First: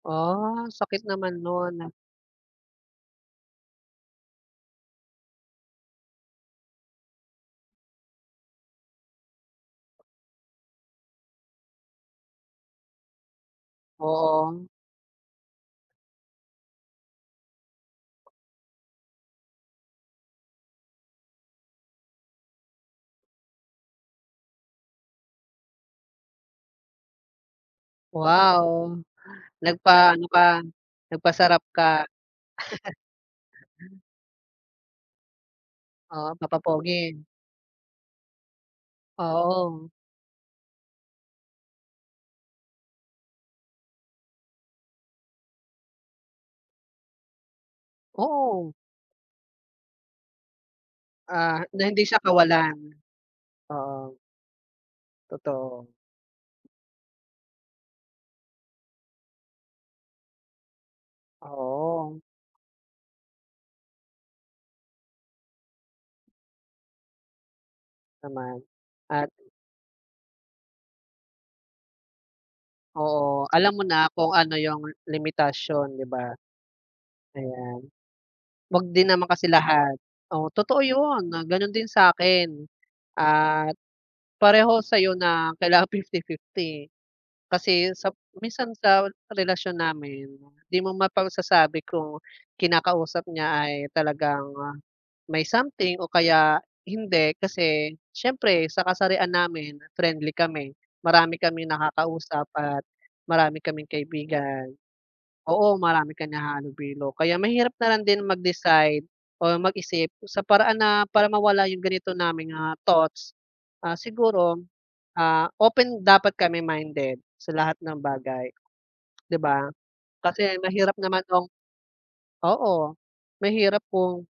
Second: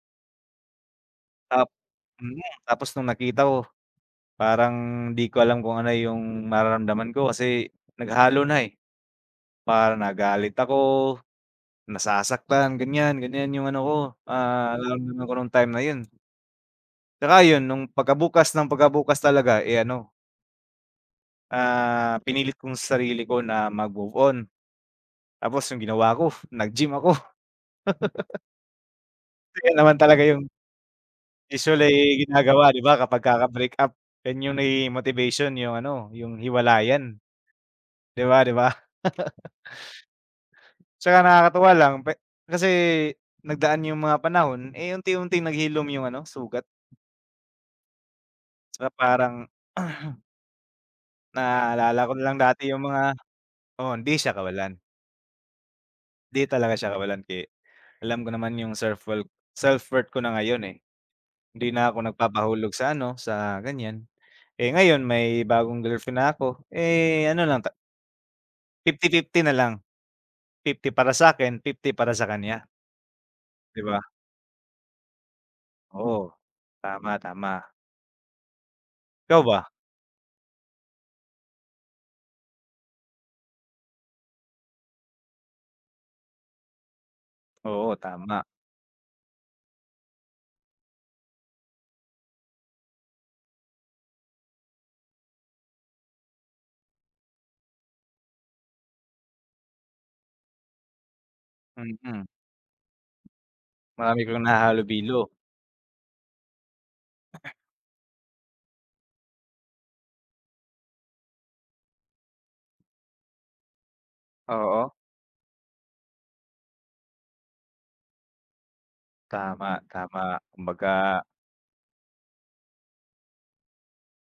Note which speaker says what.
Speaker 1: Ah, sakit naman
Speaker 2: Tap
Speaker 1: no'n.
Speaker 2: mhm, tapos nung nakita ko parang di ko alam kung ano yung mararamdaman ko kasi naghalo na, eh. Para nagalit ako, nasasaktan ganyan ganyan yung ano ko,
Speaker 1: Oo.
Speaker 2: ah, nararamdaman ko nung time na yun. Tsaka 'yun nung pagka bukas ng pagka bukas talaga, eh, ano ah, pinilit ko sa sarili ko na mag-move on. Tapos yung ginawa ko nag-gym ako.
Speaker 1: Wow,
Speaker 2: Kasi 'yun naman talaga
Speaker 1: nagpaano
Speaker 2: yung
Speaker 1: ka, nagpasarap ka.
Speaker 2: usually ginagawa 'di ba kapag kaka-breakup, yan yung nagiging motivation yung ano
Speaker 1: Ah,
Speaker 2: yung hiwalayan.
Speaker 1: papa-pogi?
Speaker 2: Di ba, 'di ba?
Speaker 1: Oo.
Speaker 2: Tsaka nakakatuwa lang pwe kasi nagdaan yung mga panahon, eh, unti-unti naghilom yung ano sugat.
Speaker 1: Oo.
Speaker 2: Saka parang
Speaker 1: Ah, na hindi
Speaker 2: Naalala ko
Speaker 1: siya
Speaker 2: nalang dati
Speaker 1: kawalan.
Speaker 2: yung mga oo, hindi
Speaker 1: Oo.
Speaker 2: siya kawalan.
Speaker 1: Totoo.
Speaker 2: 'Di talaga siya kawalan ke alam ko naman yung self wor self-worth ko na ngayon, eh. Hindi na ako
Speaker 1: Oo.
Speaker 2: nagpapahulog sa ano sa ganyan, eh, ngayon may bagong girlfriend na ko, eh, ano lang ta
Speaker 1: Naman
Speaker 2: fifty
Speaker 1: at
Speaker 2: fifty na lang. 50 para sakin, 50 para sa kanya.
Speaker 1: Oo, alam
Speaker 2: 'Di
Speaker 1: mo
Speaker 2: ba?
Speaker 1: na kung ano yung limitasyon, 'di
Speaker 2: Oo.
Speaker 1: ba?
Speaker 2: Tama, tama.
Speaker 1: Ayan. Wag din naman
Speaker 2: Ikaw
Speaker 1: kasi
Speaker 2: ba?
Speaker 1: lahat, oo totoo 'yun gano'n din sa akin at pareho sa'yo na kailangan 50-50. Kasi
Speaker 2: Oo,
Speaker 1: sa
Speaker 2: tama.
Speaker 1: minsan sa relasyon namin di mo mapagsasabi kung kinakausap niya ay talagang may something o kaya hindi. Kasi siyempre sa kasarian namin, friendly kami, marami kaming
Speaker 2: Mm.
Speaker 1: nakakausap at marami kaming
Speaker 2: Marami kang
Speaker 1: kaibigan.
Speaker 2: nakakahalubilo.
Speaker 1: Oo, marami ka nakakahalubilo kaya mahirap na lang din mag-decide o mag-isip sa paraan na para mawala yung ganito naming, ah, thoughts. Ah, siguro,
Speaker 2: Oo.
Speaker 1: ah, open dapat kami minded sa lahat ng bagay, 'di
Speaker 2: Tama,
Speaker 1: ba?
Speaker 2: tama.
Speaker 1: Kasi mahirap naman
Speaker 2: Kumbaga
Speaker 1: nung oo, mahirap kung